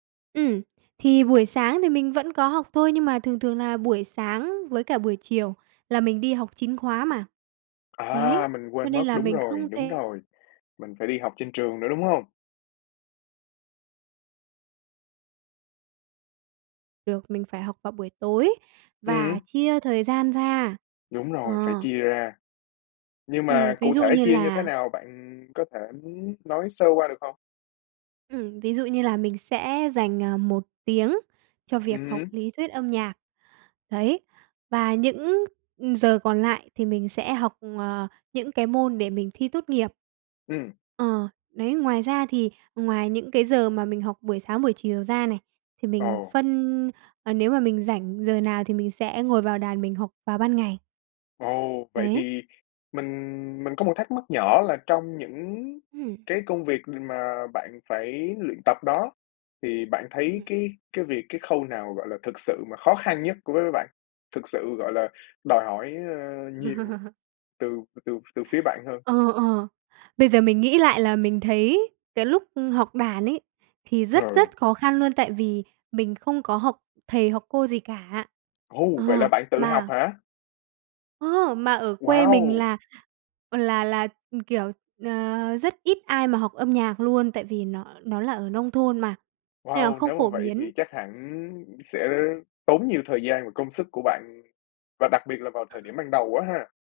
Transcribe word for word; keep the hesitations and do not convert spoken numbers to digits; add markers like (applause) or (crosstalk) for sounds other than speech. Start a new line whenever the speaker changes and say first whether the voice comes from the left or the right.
right: Ừm, thì buổi sáng thì mình vẫn có học thôi, nhưng mà thường thường là buổi sáng với cả buổi chiều là mình đi học chính khóa mà.
left: À,
right: Đấy,
left: mình
right: cho
left: quên
right: nên
left: mất,
right: là
left: đúng
right: mình
left: rồi,
right: không
left: đúng
right: thể
left: rồi, mình phải đi học trên trường nữa, đúng hông?
right: Được, mình phải học vào buổi tối và
left: Ừm.
right: chia thời gian ra.
left: Đúng rồi, phải
right: Ờ.
left: chia ra. Nhưng
right: Ừm,
left: mà
right: ví
left: cụ
right: dụ
left: thể
right: như
left: chia như thế
right: là
left: nào, bạn có thể nói sơ qua được hông?
right: Ừm, ví dụ như là mình sẽ dành, à, một tiếng cho
left: Ừm
right: việc học
left: hứm.
right: lý thuyết âm nhạc, đấy, và những, ừ, giờ còn lại thì mình sẽ học, ờ, những cái môn để mình thi tốt nghiệp.
left: Ừm.
right: Ờ, đấy, ngoài ra thì ngoài những cái giờ mà mình học buổi sáng, buổi chiều ra này, thì mình
left: Ồ.
right: phân ờ, nếu mà mình rảnh giờ nào thì mình sẽ ngồi vào đàn mình học vào ban ngày.
left: Ồ, vậy
right: Đấy.
left: thì mình mình có một thắc mắc nhỏ là trong những
right: Ừm.
left: cái công việc, ừm, mà bạn phải luyện tập đó thì bạn thấy
right: Ừm.
left: cái cái việc cái khâu nào, gọi là, thực sự mà khó khăn nhất đối với bạn, thực sự, gọi là, đòi hỏi, a, nhiều
right: (laughs)
left: từ từ từ phía bạn hơn?
right: Ờ, ờ, bây giờ mình nghĩ lại là mình thấy cái lúc học đàn ấy, thì rất,
left: Ờ.
right: rất khó khăn luôn tại vì mình không có học thầy hoặc cô gì cả.
left: Ồ, vậy là
right: Ờ,
left: bạn tự học
right: mà
left: hả?
right: Ơ, mà ở quê mình
left: Wow!
right: là là là, kiểu, ờ, rất ít ai mà học âm nhạc luôn, tại vì nó nó là ở nông thôn mà, nên là
left: Wow,
right: không
left: nếu mà
right: phổ
left: vậy
right: biến.
left: thì chắc hẳn sẽ tốn nhiều thời gian và công sức của bạn, và đặc biệt là vào thời điểm ban đầu á ha?